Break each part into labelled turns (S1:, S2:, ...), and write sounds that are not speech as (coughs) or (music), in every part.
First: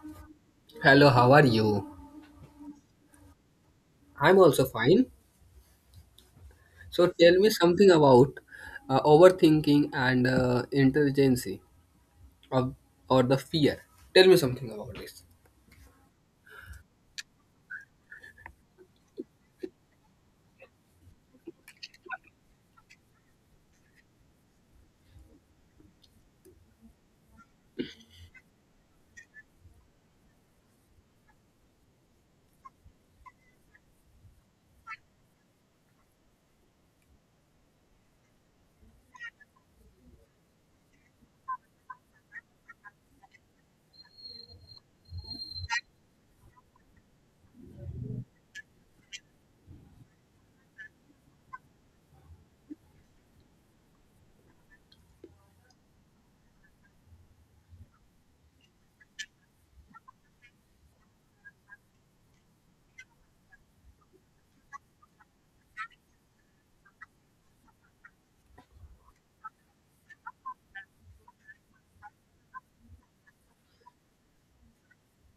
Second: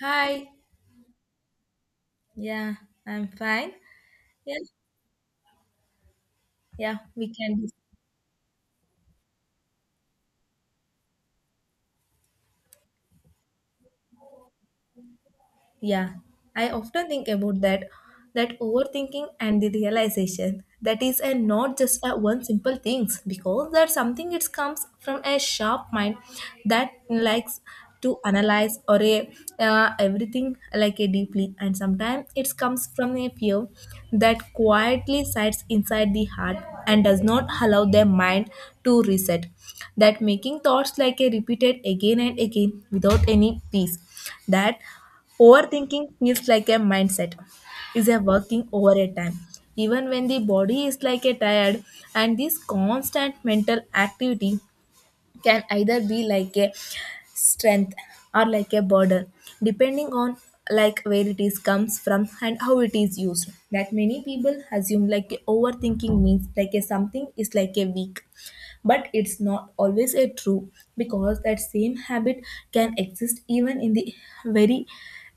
S1: Hi.
S2: Hello, how are you?
S1: Yeah, I'm fine.
S2: I'm
S1: Yeah,
S2: also fine.
S1: yeah,
S2: So
S1: we
S2: tell me
S1: can.
S2: something about overthinking and intelligency of, or the fear. Tell me something about this.
S1: Yeah, I often think about that, that overthinking and the realization that is a not just a one simple things because that's something it comes from a sharp mind that likes to analyze or a everything like a deeply, and sometimes it comes from a fear that quietly sits inside the heart and does not allow their mind to reset, that making thoughts like a repeated again and again without any peace. That overthinking feels like a mindset, is a working over a time. Even when the body is like a tired, and this constant mental activity can either be like a strength or like a burden, depending on like where it is comes from and how it is used. That many people assume like overthinking means like a something is like a weak, but it's not always a true because that same habit can exist even in the very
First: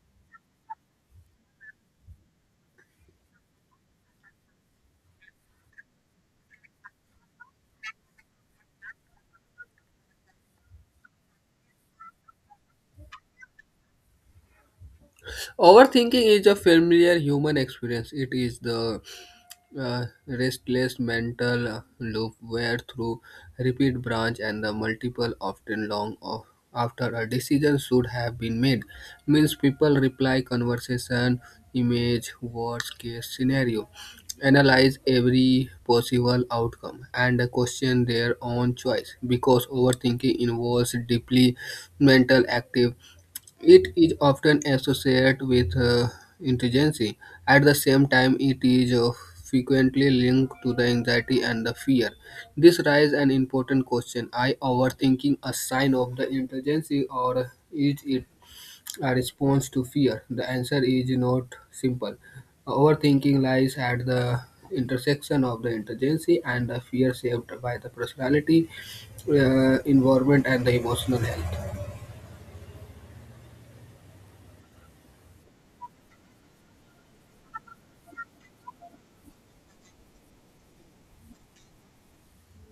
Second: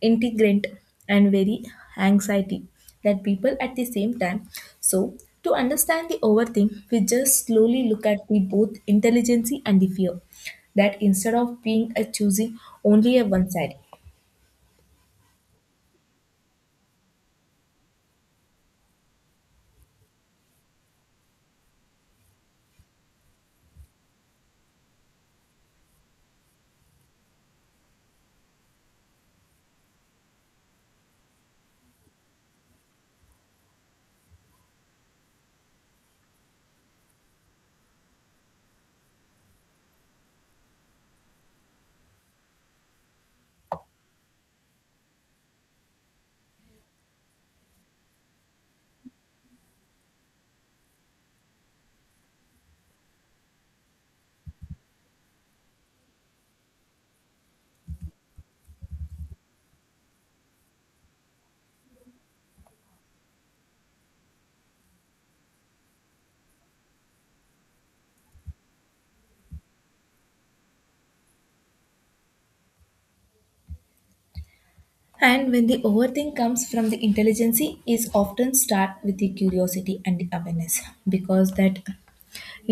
S1: integrant and very anxiety that people at the same time, so to understand the overthink we just slowly look at the both intelligency and the fear, that instead of being a choosing only a one side.
S2: Overthinking is a familiar human experience. It is the restless mental loop where through repeat branch and the multiple often long of after a decision should have been made means people reply conversation image worst case scenario analyze every possible outcome and question their own choice because overthinking involves deeply mental active it is often associated with intelligence. At the same time, it is frequently linked to the anxiety and the fear. This raises an important question. Are overthinking a sign of the intelligence or is it a response to fear? The answer is not simple. Overthinking lies at the intersection of the intelligence and the fear shaped by the personality, environment, and the emotional health.
S1: And when the overthink comes from the intelligence is often start with the curiosity and the awareness because that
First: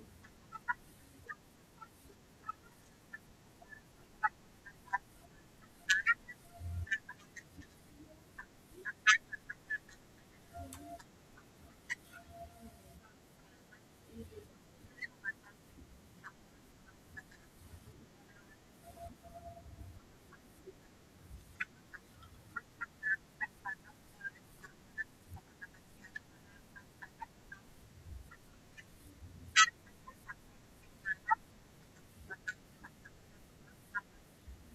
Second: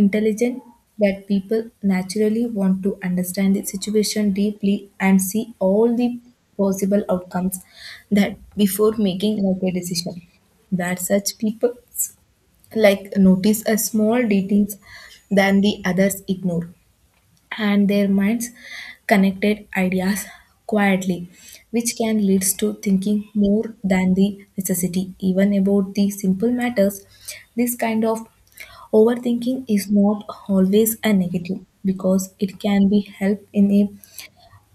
S1: intelligent that people naturally want to understand the situation deeply and see all the possible outcomes that before making like a decision, that such people like notice a small details than the others ignore, and their minds connected ideas quietly, which can lead to thinking more than the necessity, even about the simple matters. This kind of overthinking is not always a negative because it can be helped in a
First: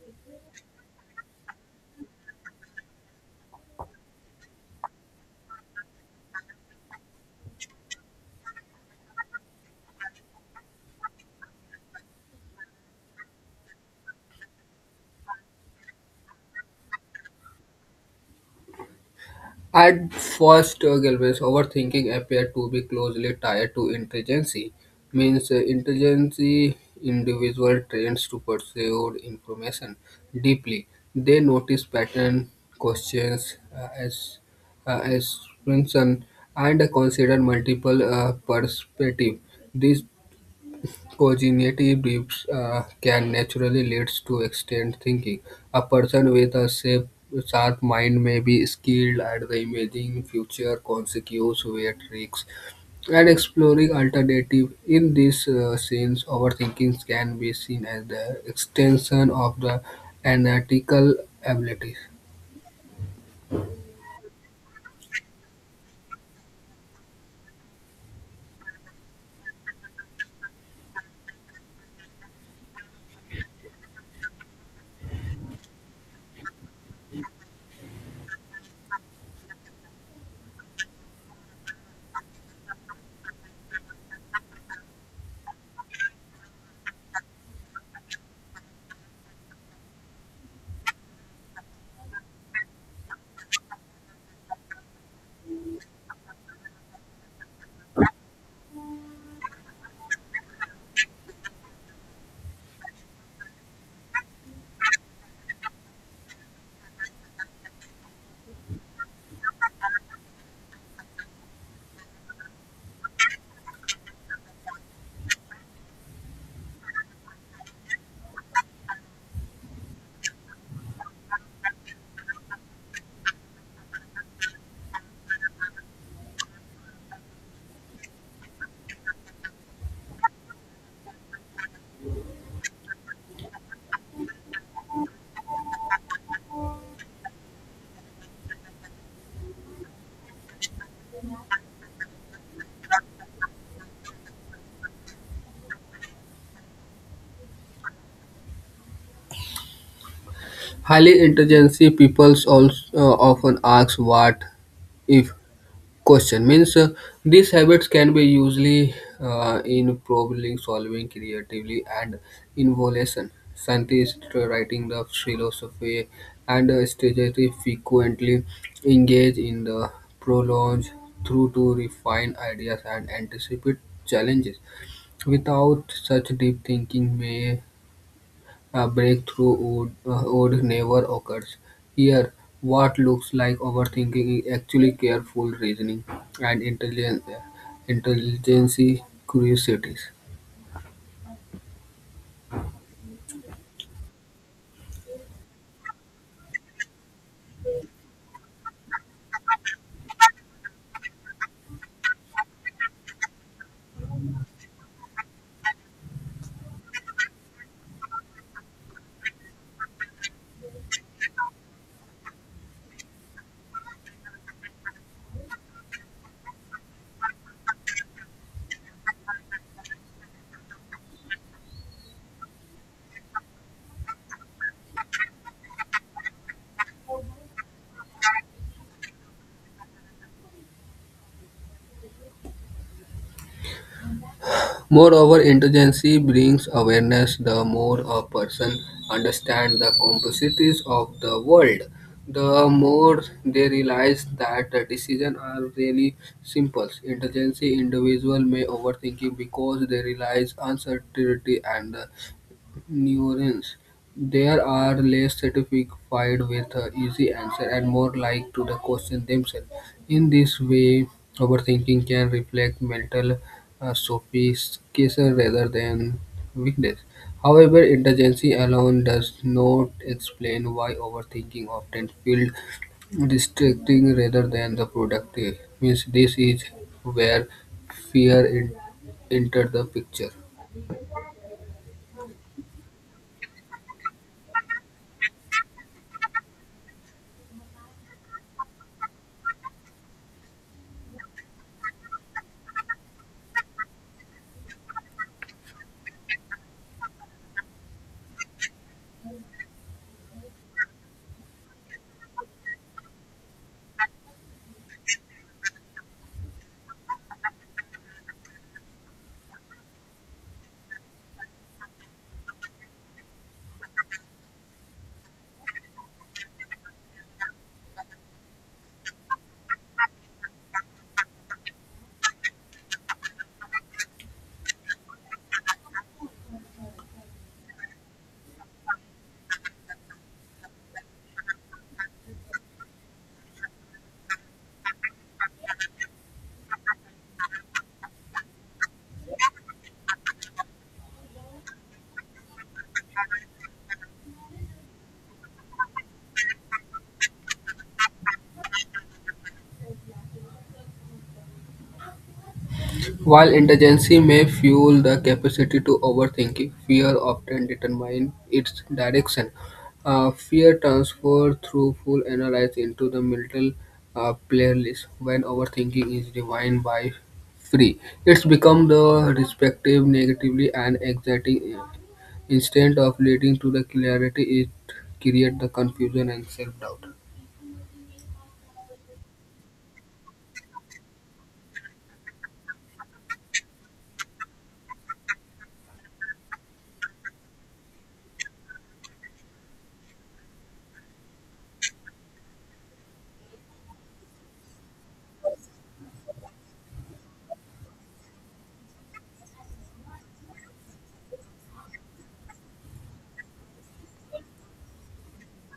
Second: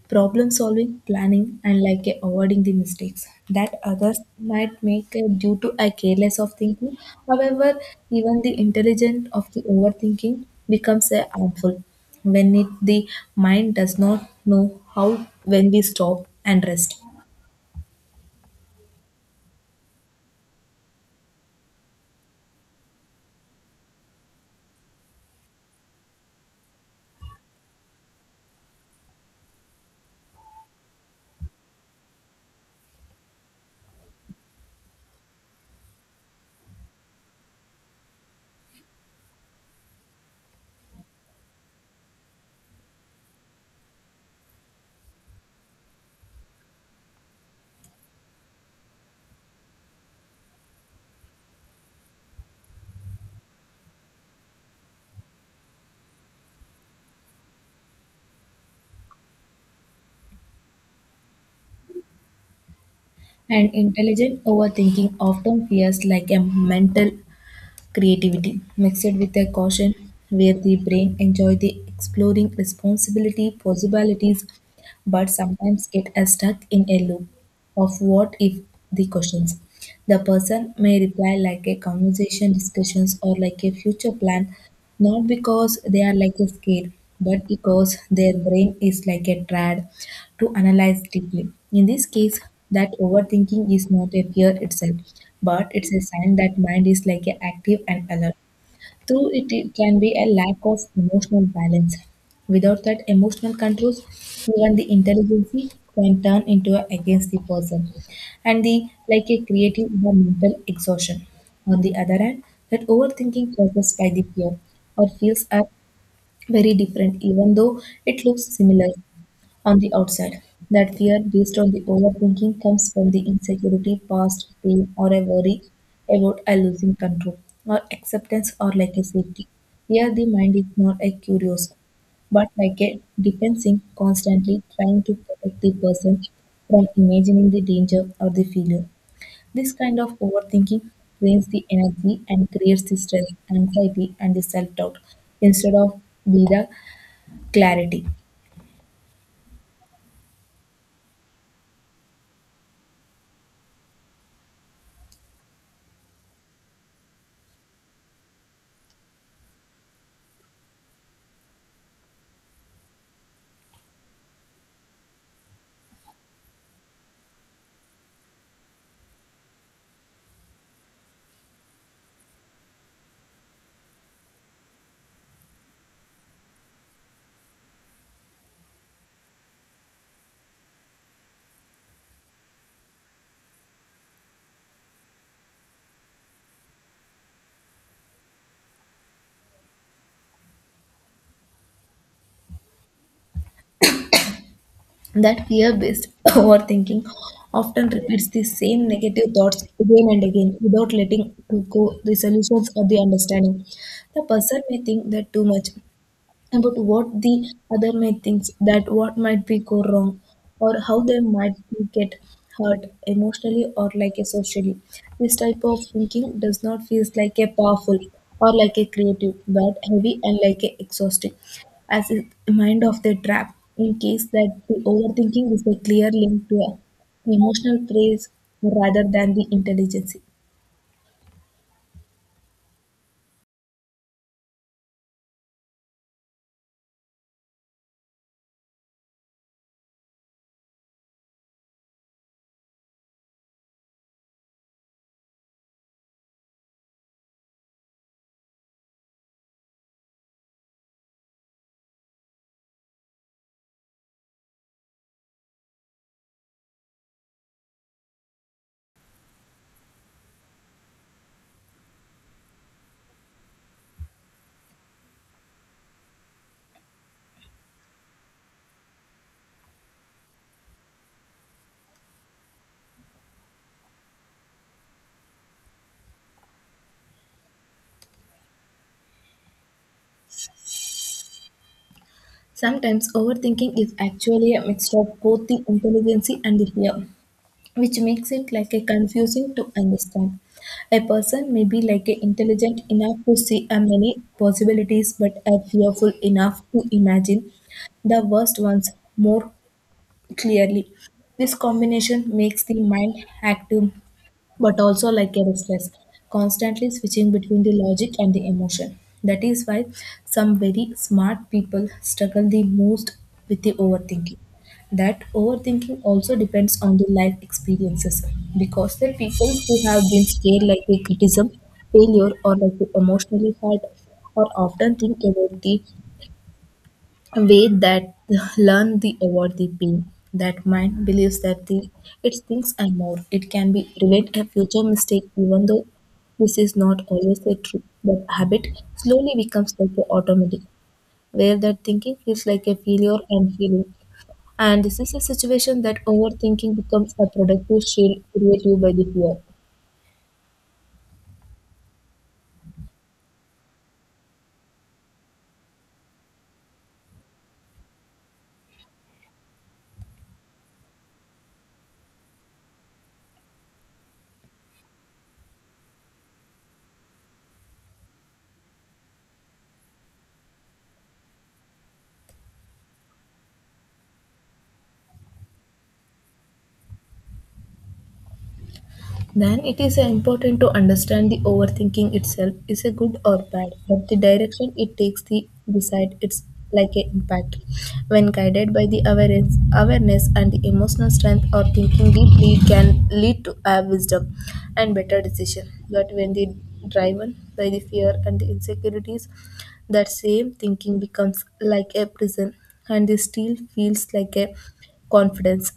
S1: problem solving, planning, and like a avoiding the mistakes that others might make due to a careless of thinking. However, even the intelligent of the overthinking becomes a harmful when it, the mind does not know how when we stop and rest.
S2: At first Galvez, overthinking appeared to be closely tied to intelligence, means intelligence individual trains to pursue information deeply. They notice pattern, questions, as assumption, and consider multiple perspectives. This cognitive depth can naturally lead to extended thinking. A person with a sharp mind may be skilled at the imagining future consequences, weight risks, and exploring alternatives. In this sense, overthinking can be seen as the extension of the analytical abilities.
S1: And intelligent overthinking often fears like a mental creativity mixed with a caution where the brain enjoy the exploring responsibility, possibilities, but sometimes it is stuck in a loop of what if the questions. The person may reply like a conversation discussions or like a future plan, not because they are like a scared, but because their brain is like a trad to analyze deeply. In this case, that overthinking is not a fear itself, but it's a sign that mind is like a active and alert. Through it can be a lack of emotional balance. Without that emotional controls, even the intelligence can turn into a, against the person, and the like a creative or mental exhaustion. On the other hand, that overthinking causes by the fear or feels are very different, even though it looks similar on the outside. That fear based on the overthinking comes from the insecurity, past pain, or a worry about a losing control, or acceptance, or like a safety. Here, the mind is not a curious, but like a defensive, constantly trying to protect the person from imagining the danger or the failure. This kind of overthinking drains the energy and creates the stress, anxiety, and the self doubt instead of the clarity.
S2: Highly intelligent people also often ask what if question means these habits can be usually in problem solving, creatively, and innovation. Scientists writing the philosophy and strategy frequently engage in the prolonge through to refine ideas and anticipate challenges. Without such deep thinking, may a breakthrough would would never occurs. Here, what looks like overthinking is actually careful reasoning and intelligence curiosities.
S1: That fear based (laughs) (coughs) overthinking often repeats the same negative thoughts again and again without letting to go the solutions or the understanding. The person may think that too much about what the other may think, that what might be go wrong, or how they might be get hurt emotionally or like a socially. This type of thinking does not feel like a powerful or like a creative, but heavy and like a exhausting, as is the mind of the trap. In case that the overthinking is a clear link to a emotional traits rather than the intelligence.
S2: Moreover, intelligence brings awareness. The more a person understands the complexities of the world, the more they realize that the decisions are really simple. Intelligence individual may overthinking because they realize uncertainty and neurons. There are less satisfied with easy answer and more like to the question themselves. In this way, overthinking can reflect mental sophistication rather than weakness. However, intelligence alone does not explain why overthinking often feels distracting rather than the productive. Means this is where fear in, entered the picture.
S1: Sometimes overthinking is actually a mixture of both the intelligence and the fear, which makes it like a confusing to understand. A person may be like a intelligent enough to see a many possibilities, but a fearful enough to imagine the worst ones more clearly. This combination makes the mind active but also like a restless, constantly switching between the logic and the emotion. That is why some very smart people struggle the most with the overthinking. That overthinking also depends on the life experiences because the people who have been scared like the criticism, failure, or like the emotionally hurt or often think about the a way that (laughs) learn the avoid the pain, that mind believes that the it thinks and more it can be relate a future mistake, even though this is not always the truth, but habit slowly becomes like a automatic where that thinking feels like a failure and healing, and this is a situation that overthinking becomes a productive shield created by the fear.
S2: While indigency may fuel the capacity to overthinking, fear often determines its direction. Fear transfers through full analysis into the mental playlist. When overthinking is defined by free, it's become the respective negatively and anxiety instead of leading to the clarity it creates the confusion and self-doubt.
S1: Then it is important to understand the overthinking itself is a good or bad, but the direction it takes the decide it's like an impact. When guided by the awareness, awareness and the emotional strength or thinking deeply can lead to a wisdom and better decision. But when the driven by the fear and the insecurities, that same thinking becomes like a prison and the steel feels like a confidence,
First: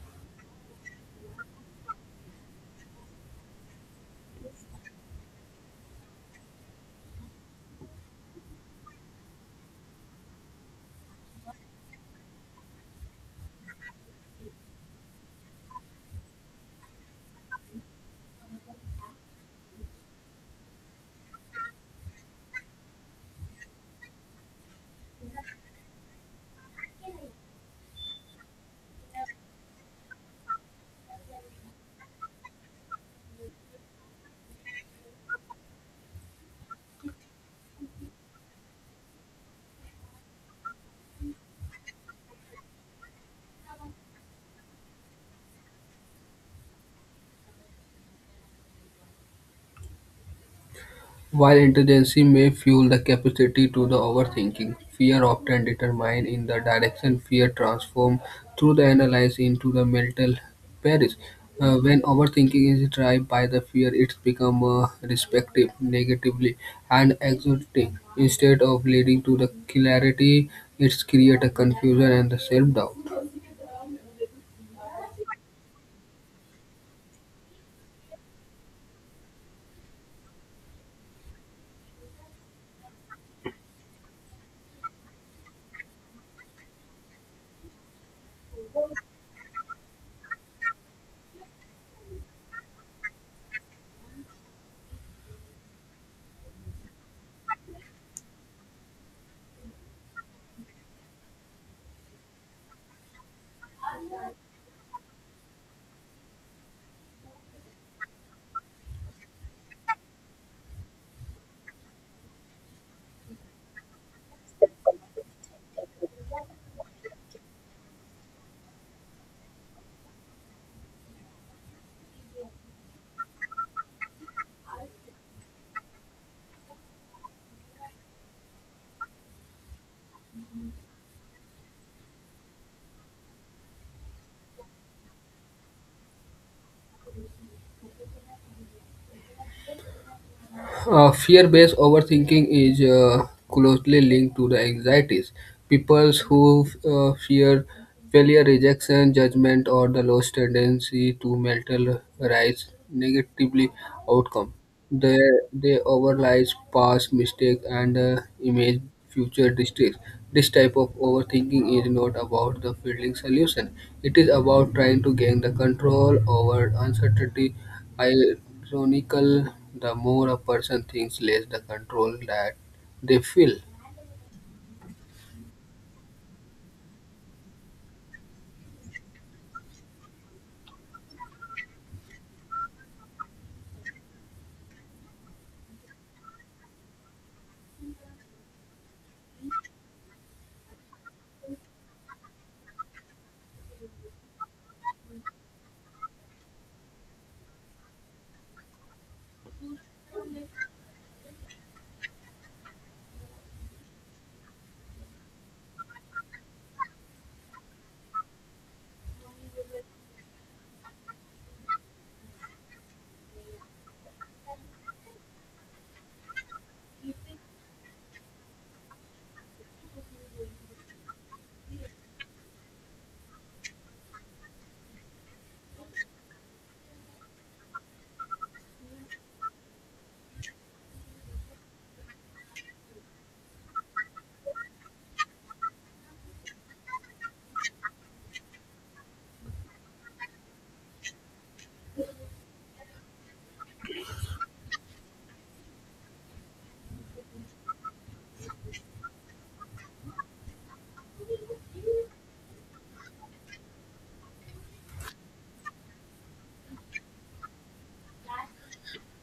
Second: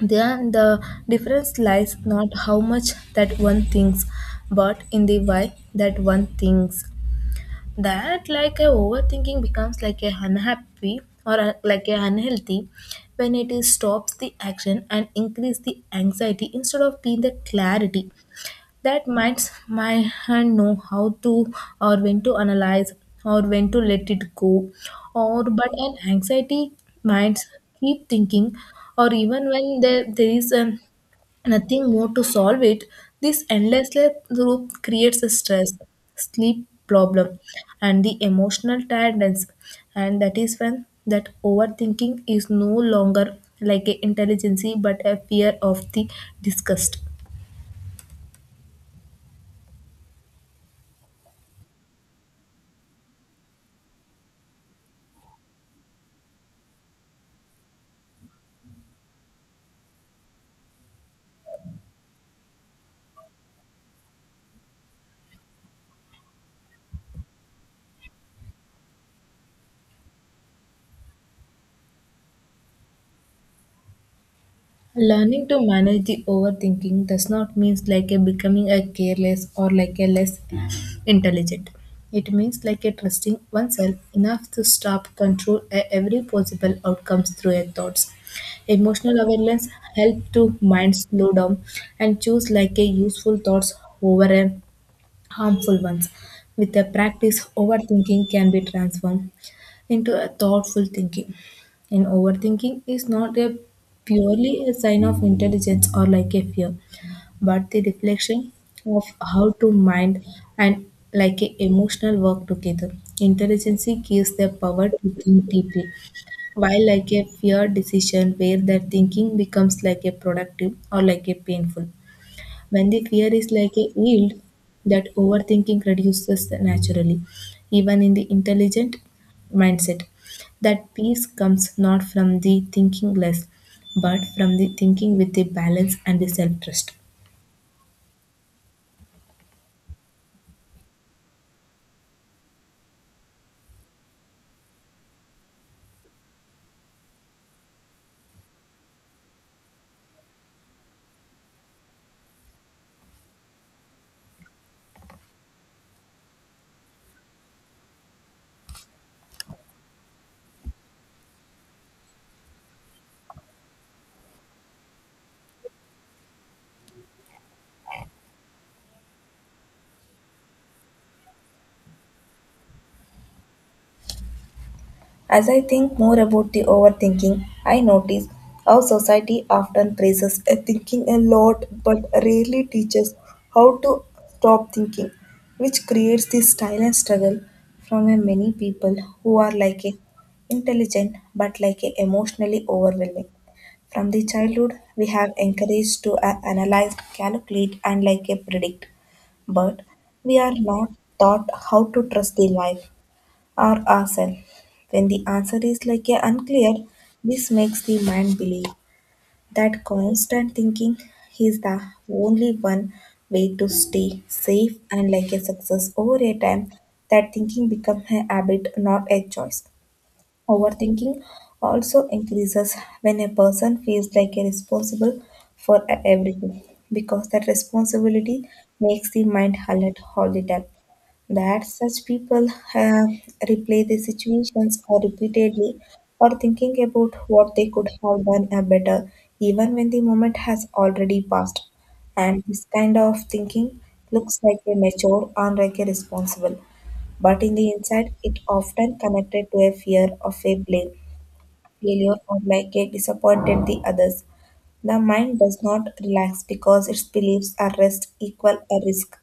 S1: then the difference lies not how much that one thinks, but in the why that one thinks. That like a overthinking becomes like a unhappy or like a unhealthy when it is stops the action and increase the anxiety instead of being the clarity. That minds my hand know how to or when to analyze or when to let it go. Or but an anxiety minds keep thinking, or even when there is nothing more to solve it, this endless loop creates a stress, sleep problem, and the emotional tiredness. And that is when that overthinking is no longer like a intelligency but a fear of the disgust.
S2: While intelligence may fuel the capacity to the overthinking, fear often determines in the direction fear transforms through the analysis into the mental paris. When overthinking is driven by the fear, it becomes respective, negatively, and exhausting. Instead of leading to the clarity, it's create a confusion and the self-doubt.
S1: Learning to manage the overthinking does not mean like a becoming a careless or like a less intelligent. It means like a trusting oneself enough to stop control every possible outcomes through your thoughts. Emotional awareness help to mind slow down and choose like a useful thoughts over a harmful ones. With the practice, overthinking can be transformed into a thoughtful thinking. And overthinking is not a purely a sign of intelligence or like a fear, but the reflection of how to mind and like a emotional work together. Intelligence gives the power to think deeply, while like a fear decision where the thinking becomes like a productive or like a painful. When the fear is like a yield, that overthinking reduces naturally, even in the intelligent mindset. That peace comes not from the thinking less, but from the thinking with the balance and the self trust.
S2: Fear-based overthinking is closely linked to the anxieties. People who fear failure, rejection, judgment, or the lost tendency to mentalize negatively outcome. They they overlies past mistakes and image future distress. This type of overthinking is not about the fielding solution. It is about trying to gain the control over uncertainty. Ironical, the more a person thinks, less the control that they feel.
S1: As I think more about the overthinking, I notice how society often praises a thinking a lot but rarely teaches how to stop thinking, which creates this silent struggle from a many people who are like a intelligent but like a emotionally overwhelming. From the childhood, we have encouraged to analyze, calculate, and like a predict, but we are not taught how to trust the life or ourselves. When the answer is like a unclear, this makes the mind believe that constant thinking is the only one way to stay safe and like a success over a time, that thinking becomes a habit, not a choice. Overthinking also increases when a person feels like a responsible for everything because that responsibility makes the mind alert all the time. That such people replay the situations or repeatedly or thinking about what they could have done better even when the moment has already passed. And this kind of thinking looks like a mature and like a responsible, but in the inside it often connected to a fear of a blame, failure or like a disappointed the others. The mind does not relax because its beliefs are rest equal a risk.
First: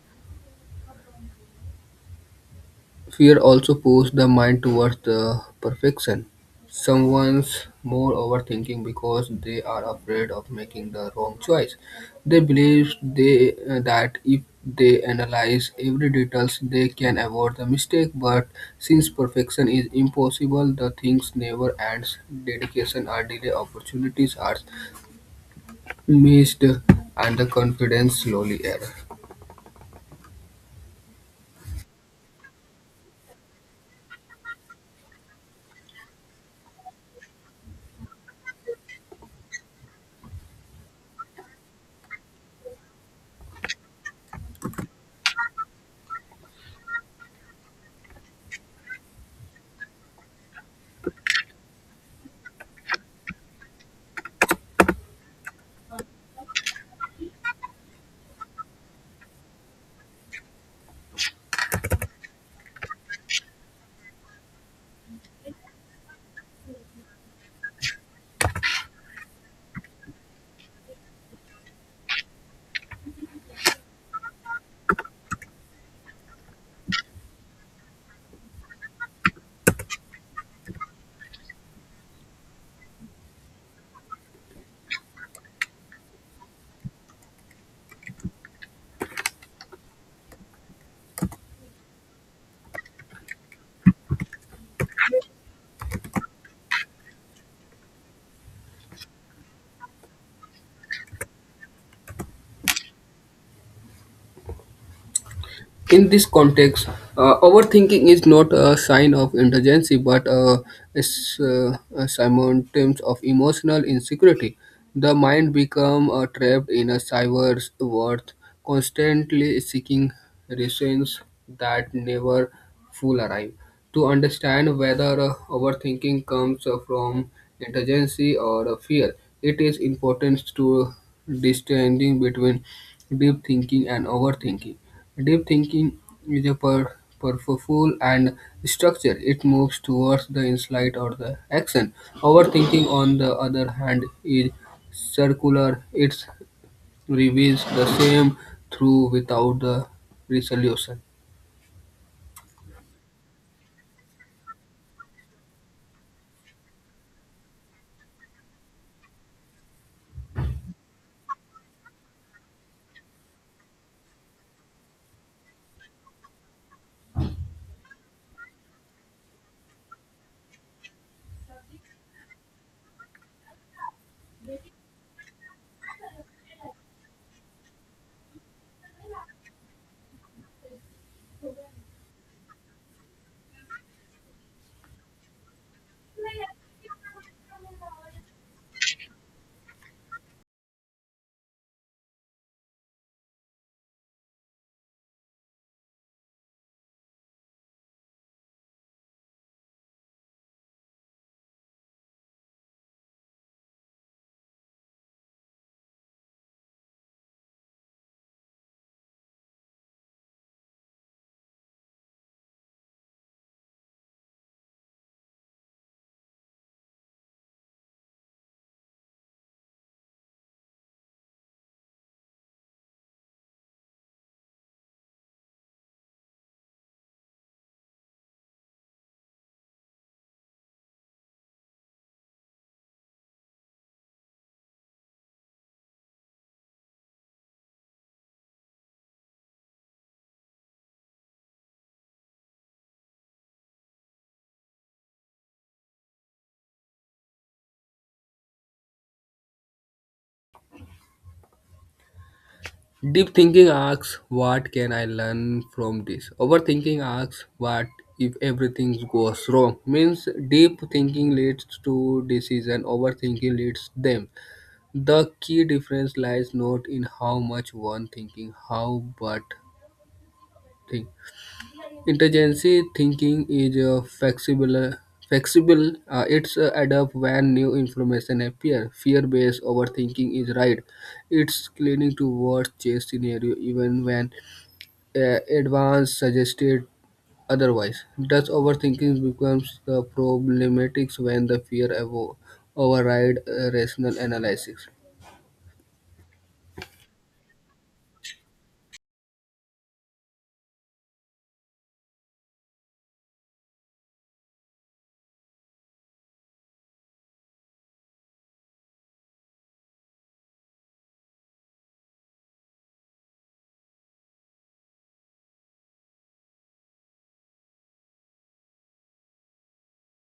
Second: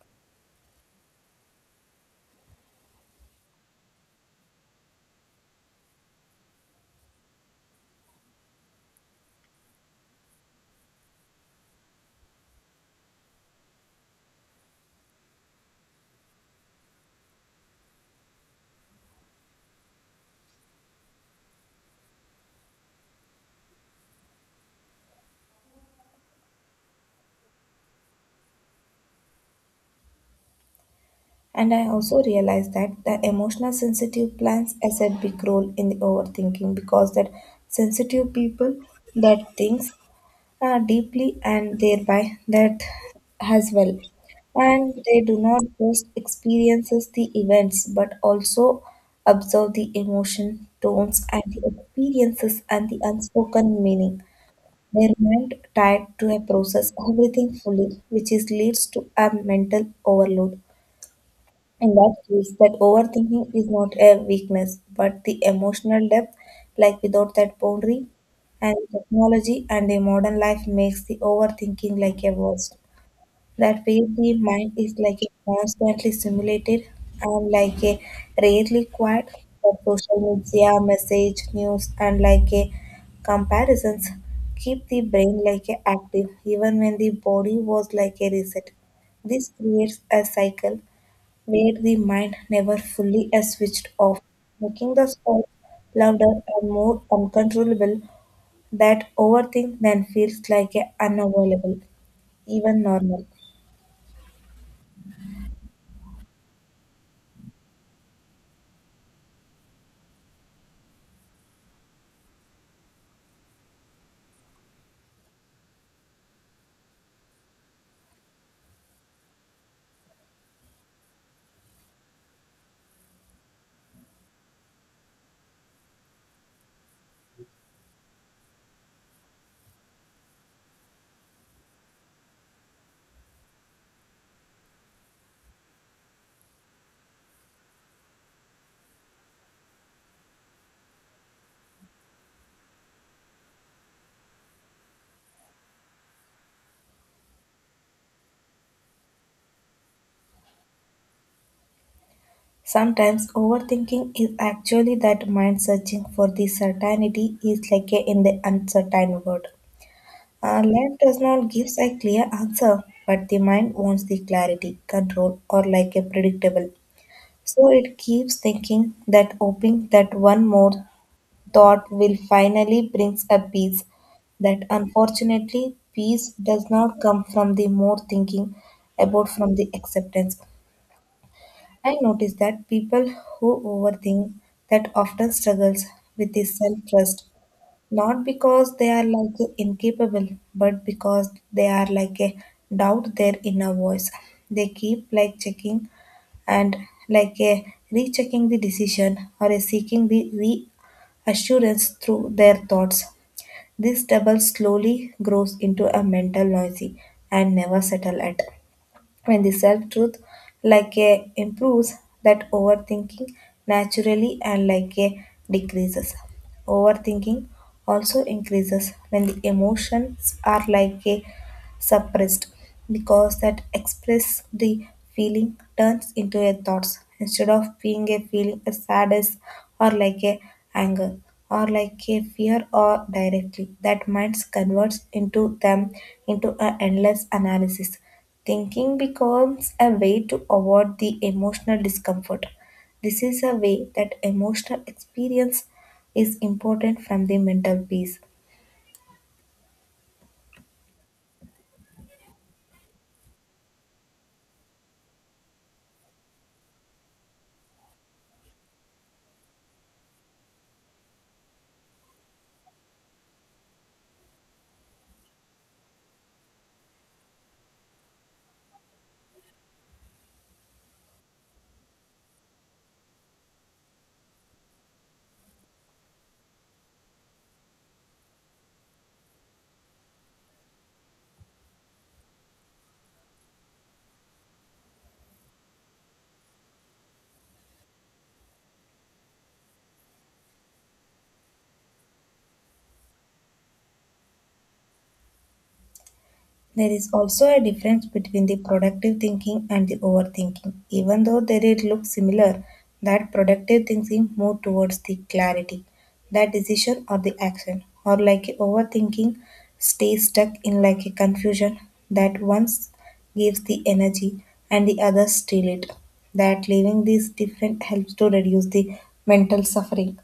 S2: Fear also pushes the mind towards the perfection. Someone's more overthinking because they are afraid of making the wrong choice. They believe they that if they analyze every details, they can avoid the mistake. But since perfection is impossible, the things never ends. Dedication are delay, opportunities are missed, and the confidence slowly eroded.
S1: And I also realized that the emotional sensitive plans as a big role in the overthinking because that sensitive people that thinks deeply and thereby that as well. And they do not just experiences the events but also observe the emotion, tones and the experiences and the unspoken meaning. Their mind tied to a process everything fully, which is leads to a mental overload. In that case, that overthinking is not a weakness, but the emotional depth, like without that boundary, and technology and the modern life makes the overthinking like a worst. That way the mind is like a constantly stimulated and like a rarely quiet, but social media, message, news and like a comparisons keep the brain like a active even when the body was like a reset. This creates a cycle where the mind never fully is switched off, making the soul louder and more uncontrollable that overthink then feels like a unavoidable, even normal.
S2: In this context, overthinking is not a sign of intelligence but is a symptom of emotional insecurity. The mind becomes trapped in a cyber world, constantly seeking reasons that never full arrive. To understand whether overthinking comes from intelligence or fear, it is important to distinguish between deep thinking and overthinking. Deep thinking is a purposeful and structured. It moves towards the insight or the action. Overthinking, on the other hand, is circular. It reveals the same through without the resolution.
S1: Sometimes overthinking is actually that mind searching for the certainty is like a in the uncertain world. Life does not give a clear answer, but the mind wants the clarity, control, or like a predictable. So it keeps thinking that hoping that one more thought will finally brings a peace that unfortunately peace does not come from the more thinking about from the acceptance. I notice that people who overthink that often struggles with the self trust, not because they are like a incapable, but because they are like a doubt their inner voice. They keep like checking and like a rechecking the decision or a seeking the reassurance through their thoughts. This double slowly grows into a mental noisy and never settle at. When the self truth like a improves, that overthinking naturally and like a decreases. Overthinking also increases when the emotions are like a suppressed, because that express the feeling turns into a thoughts instead of being a feeling a sadness or like a anger or like a fear, or directly that minds converts into them into an endless analysis. Thinking becomes a way to avoid the emotional discomfort. This is a way that emotional experience is important from the mental peace.
S2: Deep thinking asks, what can I learn from this? Overthinking asks, what if everything goes wrong? Means deep thinking leads to decision, overthinking leads them. The key difference lies not in how much one thinking, how but think. Intelligence thinking is flexible. Flexible, it's adapt when new information appear. Fear-based overthinking is right. It's leaning to worst-case scenario even when advance suggested otherwise. Thus, overthinking becomes the problematic when the fear override rational analysis.
S1: There is also a difference between the productive thinking and the overthinking. Even though they did look similar, that productive thinking moved towards the clarity, that decision or the action, or like a overthinking stays stuck in like a confusion. That once gives the energy and the other steal it. That leaving these different helps to reduce the mental suffering.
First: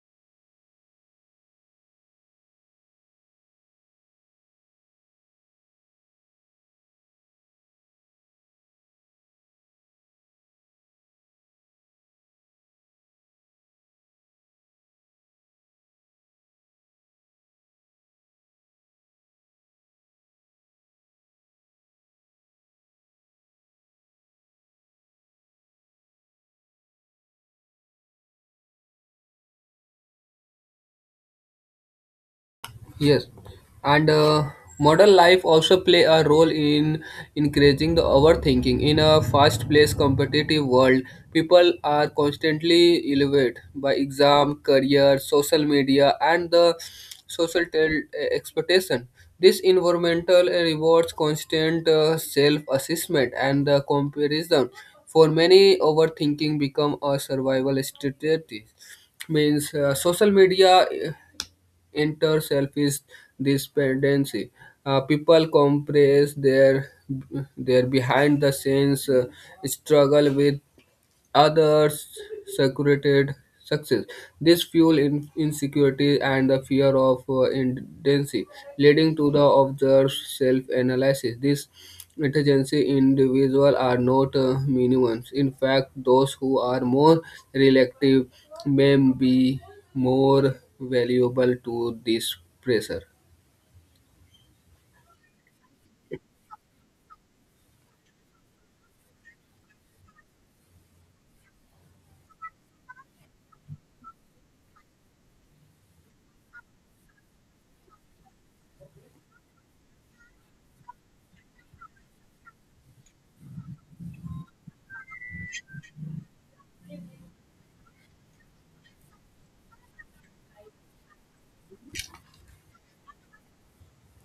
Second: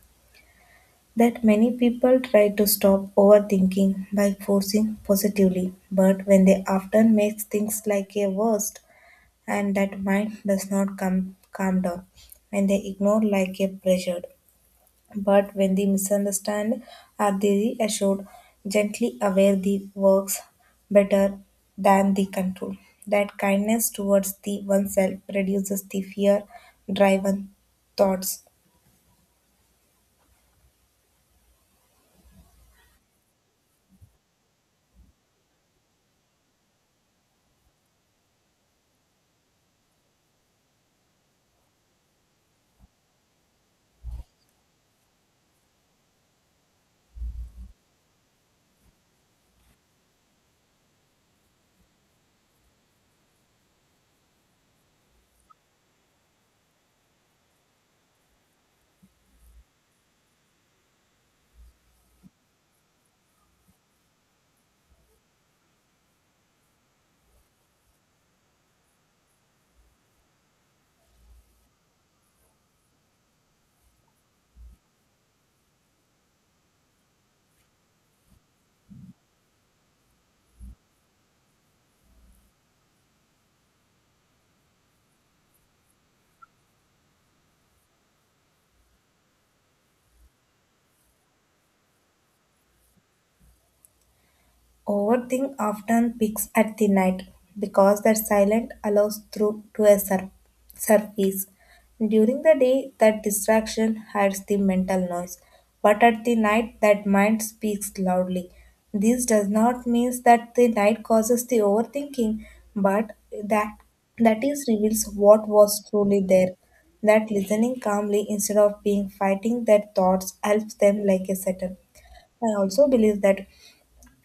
S1: That many people try to stop overthinking by forcing positively, but when they often makes things like a worst, and that mind does not come calm down when they ignore like a pressured. But when they misunderstand are they reassured, gently aware the works better than the control. That kindness towards the oneself reduces the fear driven thoughts.
S2: Yes, and modern life also play a role in increasing the overthinking. In a fast-paced, competitive world, people are constantly elevated by exam, career, social media, and the social tel- expectation. This environmental rewards constant self-assessment and the comparison. For many, overthinking become a survival strategy means social media enter selfish this dependency. People compress their behind the scenes struggle with others secreted success. This fuel in insecurity and the fear of indecency, leading to the observed self-analysis. This intelligence individuals are not minimums. In fact, those who are more reactive may be more valuable to this pressure.
S1: Overthink often peaks at the night because that silence allows through to a surface. During the day, that distraction hides the mental noise, but at the night, that mind speaks loudly. This does not mean that the night causes the overthinking, but that that is reveals what was truly there. That listening calmly instead of being fighting their thoughts helps them like a settle. I also believe that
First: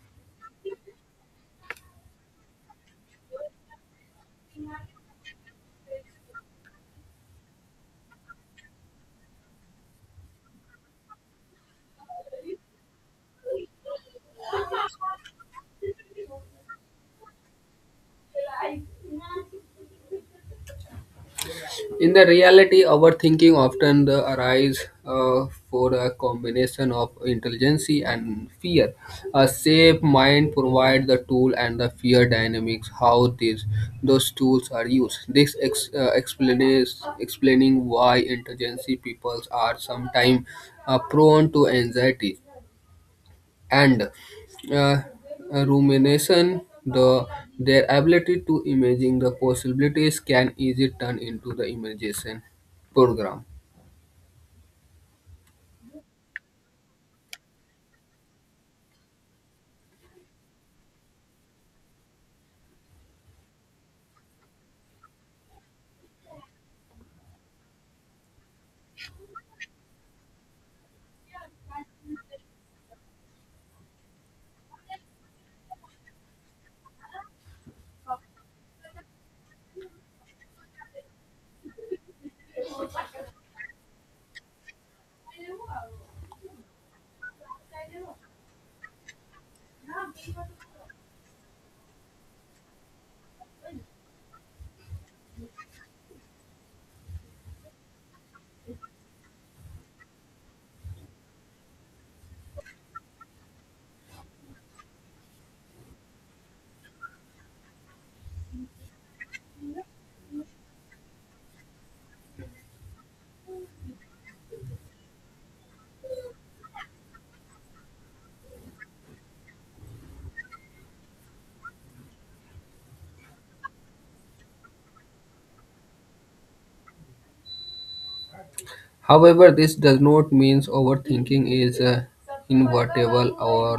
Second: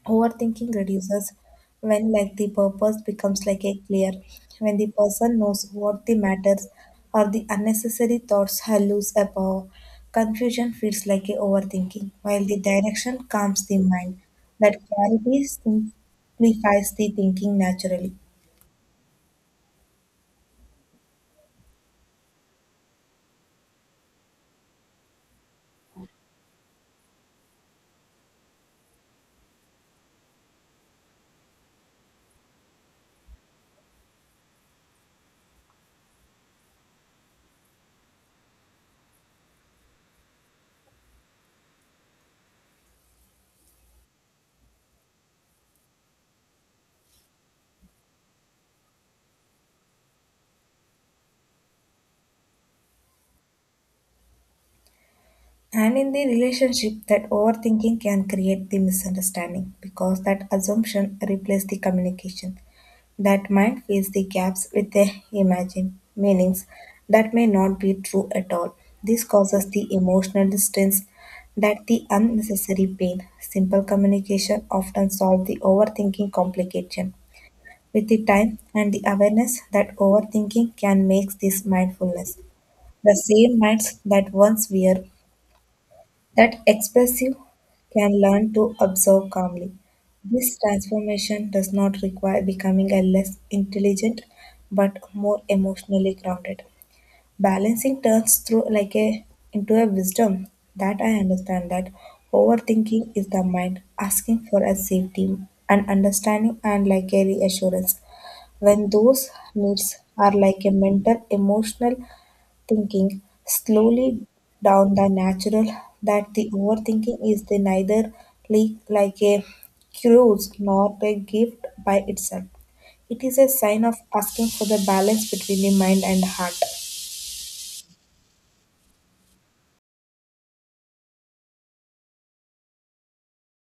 S1: overthinking reduces when like the purpose becomes like a clear, when the person knows what the matters or the unnecessary thoughts are loose above. Confusion feels like a overthinking, while the direction calms the mind. That clarity simplifies the thinking naturally.
S2: In the reality, overthinking often the arise for a combination of intelligence and fear. A safe mind provides the tool and the fear dynamics how these those tools are used. This ex, explains explaining why intelligence peoples are sometimes prone to anxiety and uh, rumination, the their ability to imagine the possibilities can easily turn into the imagination program.
S1: And in the relationship, that overthinking can create the misunderstanding because that assumption replaces the communication. That mind fills the gaps with the imagined meanings that may not be true at all. This causes the emotional distance that the unnecessary pain. Simple communication often solves the overthinking complication. With the time and the awareness that overthinking can make this mindfulness. The same minds that once were that expressive can learn to observe calmly. This transformation does not require becoming a less intelligent, but more emotionally grounded. Balancing turns through like a into a wisdom that I understand that overthinking is the mind asking for a safety and understanding and like a reassurance. When those needs are like a mental emotional thinking slowly down the natural, that the overthinking is the neither like a cruise nor a gift by itself. It is a sign of asking for the balance between the mind and heart.
S2: However, this does not mean overthinking is inevitable or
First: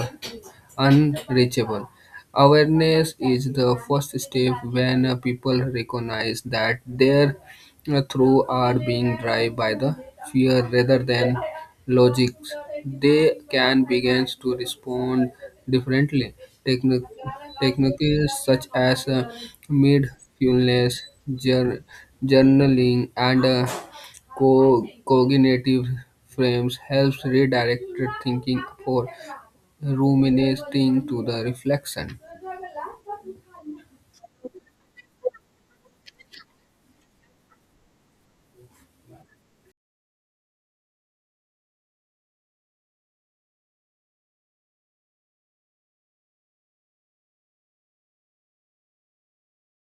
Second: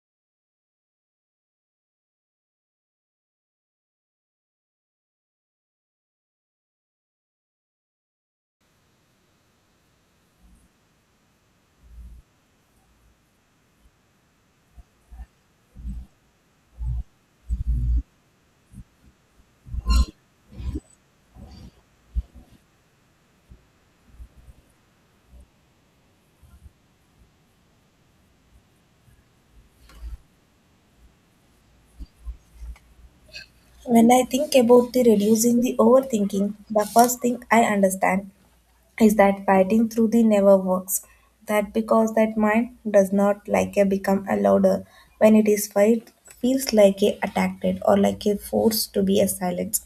S2: unreachable. Awareness is the first step when people recognize that their through are being driven by the fear rather than logic. They can begin to respond differently. Techni- techniques such as mindfulness, jour- journaling, and cognitive frames helps redirect thinking for ruminating to the reflection.
S1: When I think about the reducing the overthinking, the first thing I understand is that fighting through the never works. That because that mind does not like a become a louder when it is fight feels like a attacked or like a force to be a silence.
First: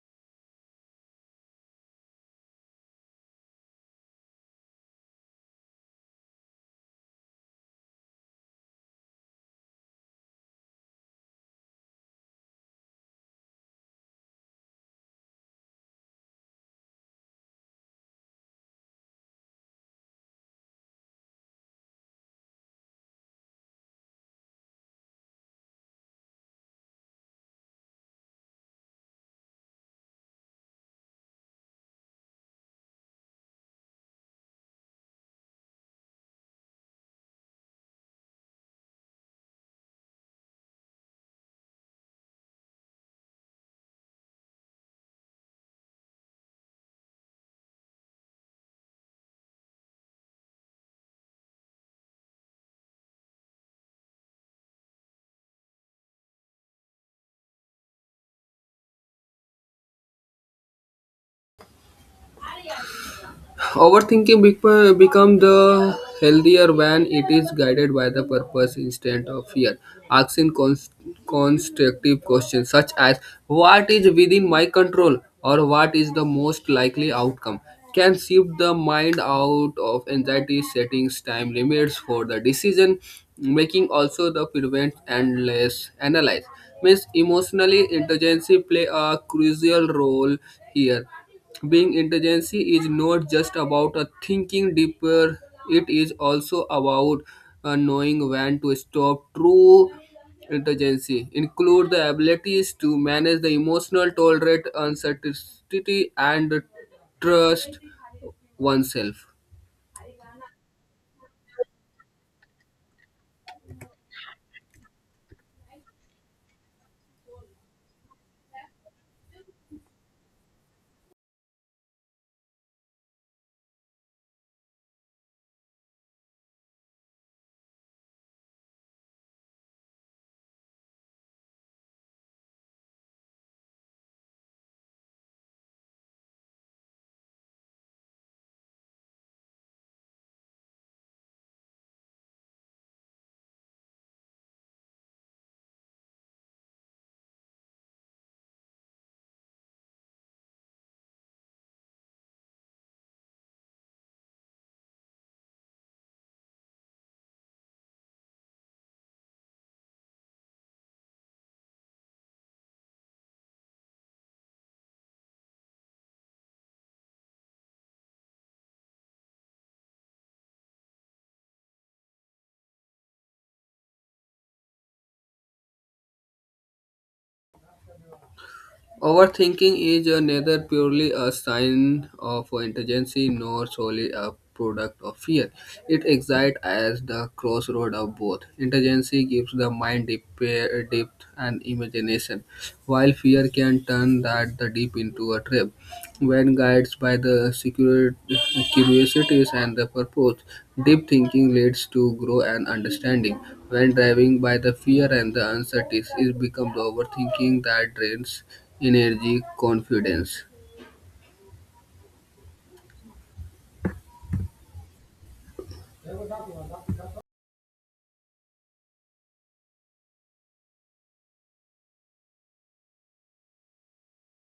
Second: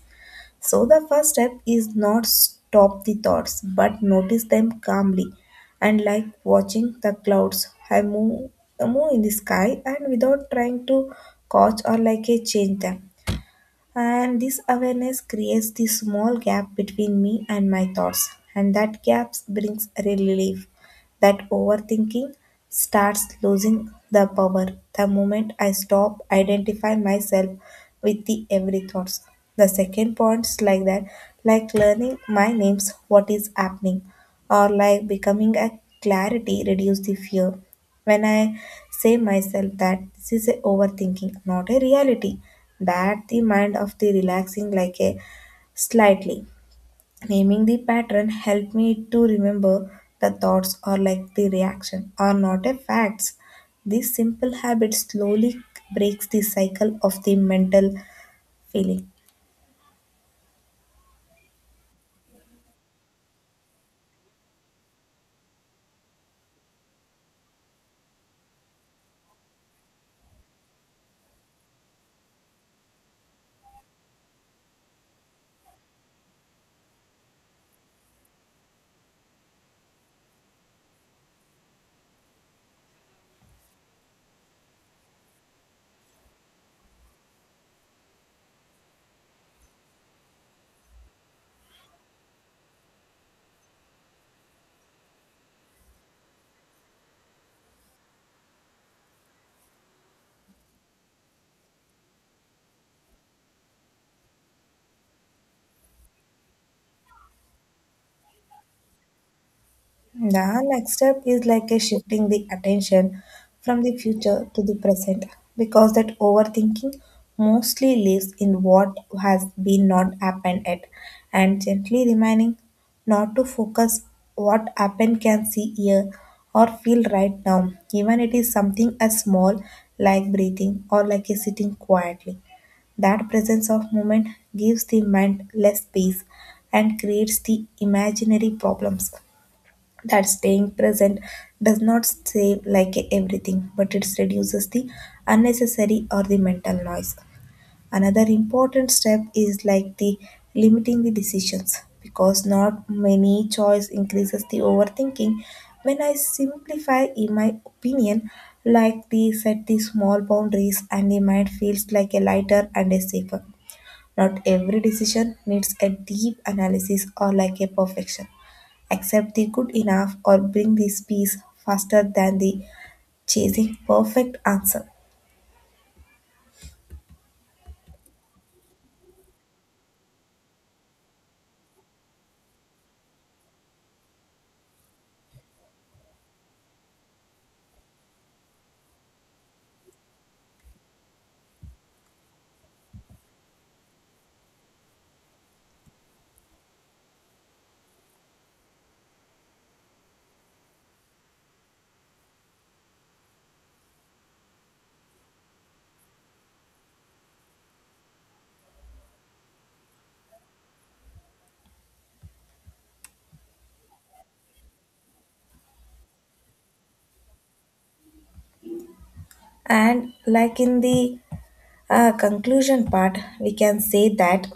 S1: So the first step is not stop the thoughts but notice them calmly and like watching the clouds I move in the sky and without trying to catch or like a change them, and this awareness creates the small gap between me and my thoughts, and that gap brings relief that overthinking starts losing the power the moment I stop identifying myself with the every thoughts. The second points like that, like learning my names, what is happening, or like becoming a clarity reduce the fear. When I say myself that this is a overthinking, not a reality, that the mind of the relaxing like a slightly. Naming the pattern helped me to remember the thoughts are like the reaction are not a facts. This simple habit slowly breaks the cycle of the mental feeling.
S2: Overthinking become the healthier when it is guided by the purpose instead of fear. Asking constructive questions such as what is within my control or what is the most likely outcome can shift the mind out of anxiety settings time limits for the decision making also the prevent endless less analyze means emotionally intelligence play a crucial role here being intelligent is not just about thinking deeper, it is also about knowing when to stop. True intelligence include the abilities to manage the emotional, tolerate uncertainty, and trust oneself.
S1: The next step is like a shifting the attention from the future to the present because that overthinking mostly lives in what has been not happened yet, and gently reminding not to focus what happened can see here or feel right now, even it is something as small like breathing or like a sitting quietly, that presence of moment gives the mind less space and creates the imaginary problems. That staying present does not save like everything, but it reduces the unnecessary or the mental noise. Another important step is like the limiting the decisions because not many choice increases the overthinking. When I simplify in my opinion, like the set the small boundaries and the mind feels like a lighter and a safer. Not every decision needs a deep analysis or like a perfection. Accept the good enough or bring this peace faster than the chasing perfect answer.
S2: Overthinking is neither purely a sign of intelligence nor solely a product of fear. It exists as the crossroad of both. Intelligence gives the mind depth and imagination, while fear can turn that the deep into a trap. When guided by the secure curiosities and the purpose, deep thinking leads to grow and understanding. When driving by the fear and the uncertainties, it becomes overthinking that drains energy, confidence.
S1: And like in the conclusion part, we can say that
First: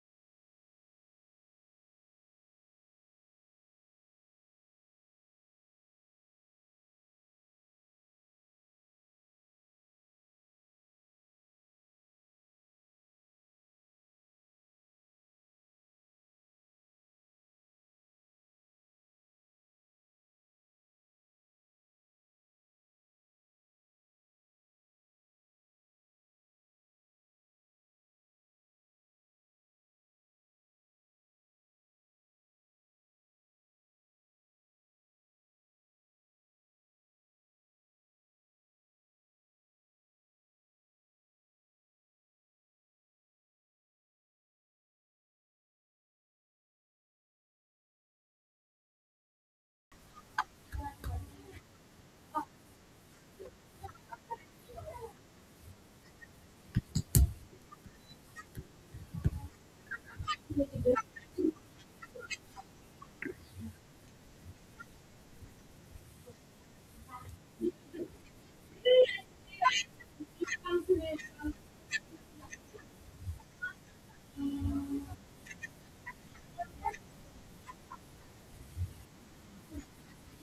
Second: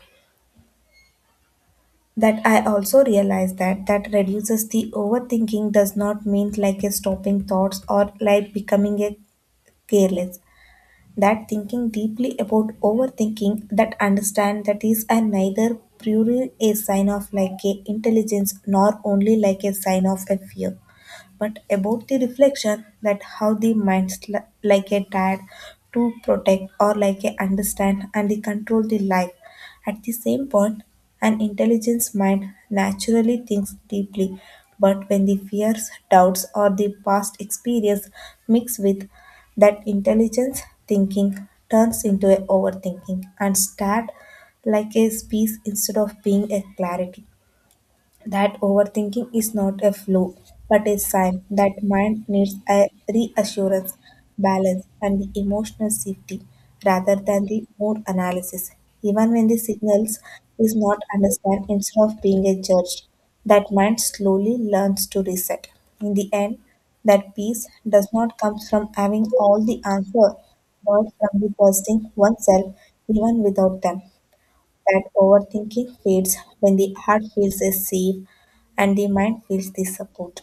S1: that I also realize that that reduces the overthinking does not mean like a stopping thoughts or like becoming a careless. That thinking deeply about overthinking, that understand that is a neither purely a sign of like a intelligence nor only like a sign of a fear, but about the reflection that how the minds like a dad to protect or like a understand and the control the life. At the same point, an intelligent mind naturally thinks deeply, but when the fears, doubts, or the past experience mix with that intelligence, thinking turns into a overthinking and start like a space instead of being a clarity. That overthinking is not a flaw, but a sign that mind needs a reassurance, balance, and the emotional safety rather than the more analysis. Even when the signals is not understood, instead of being a judge, that mind slowly learns to reset. In the end, that peace does not come from having all the answer, but from the trusting oneself even without them. That overthinking fades when the heart feels is safe and the mind feels the support.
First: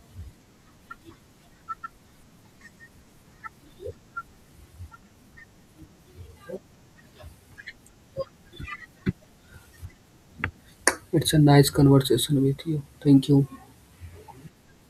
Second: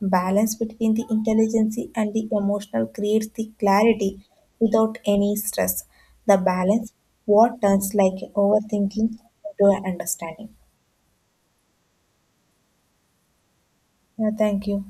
S1: Balance between the intelligence and the emotional creates the clarity without any stress. The balance what turns like overthinking into understanding.
S2: It's a nice conversation with you. Thank you.
S1: Yeah, thank you.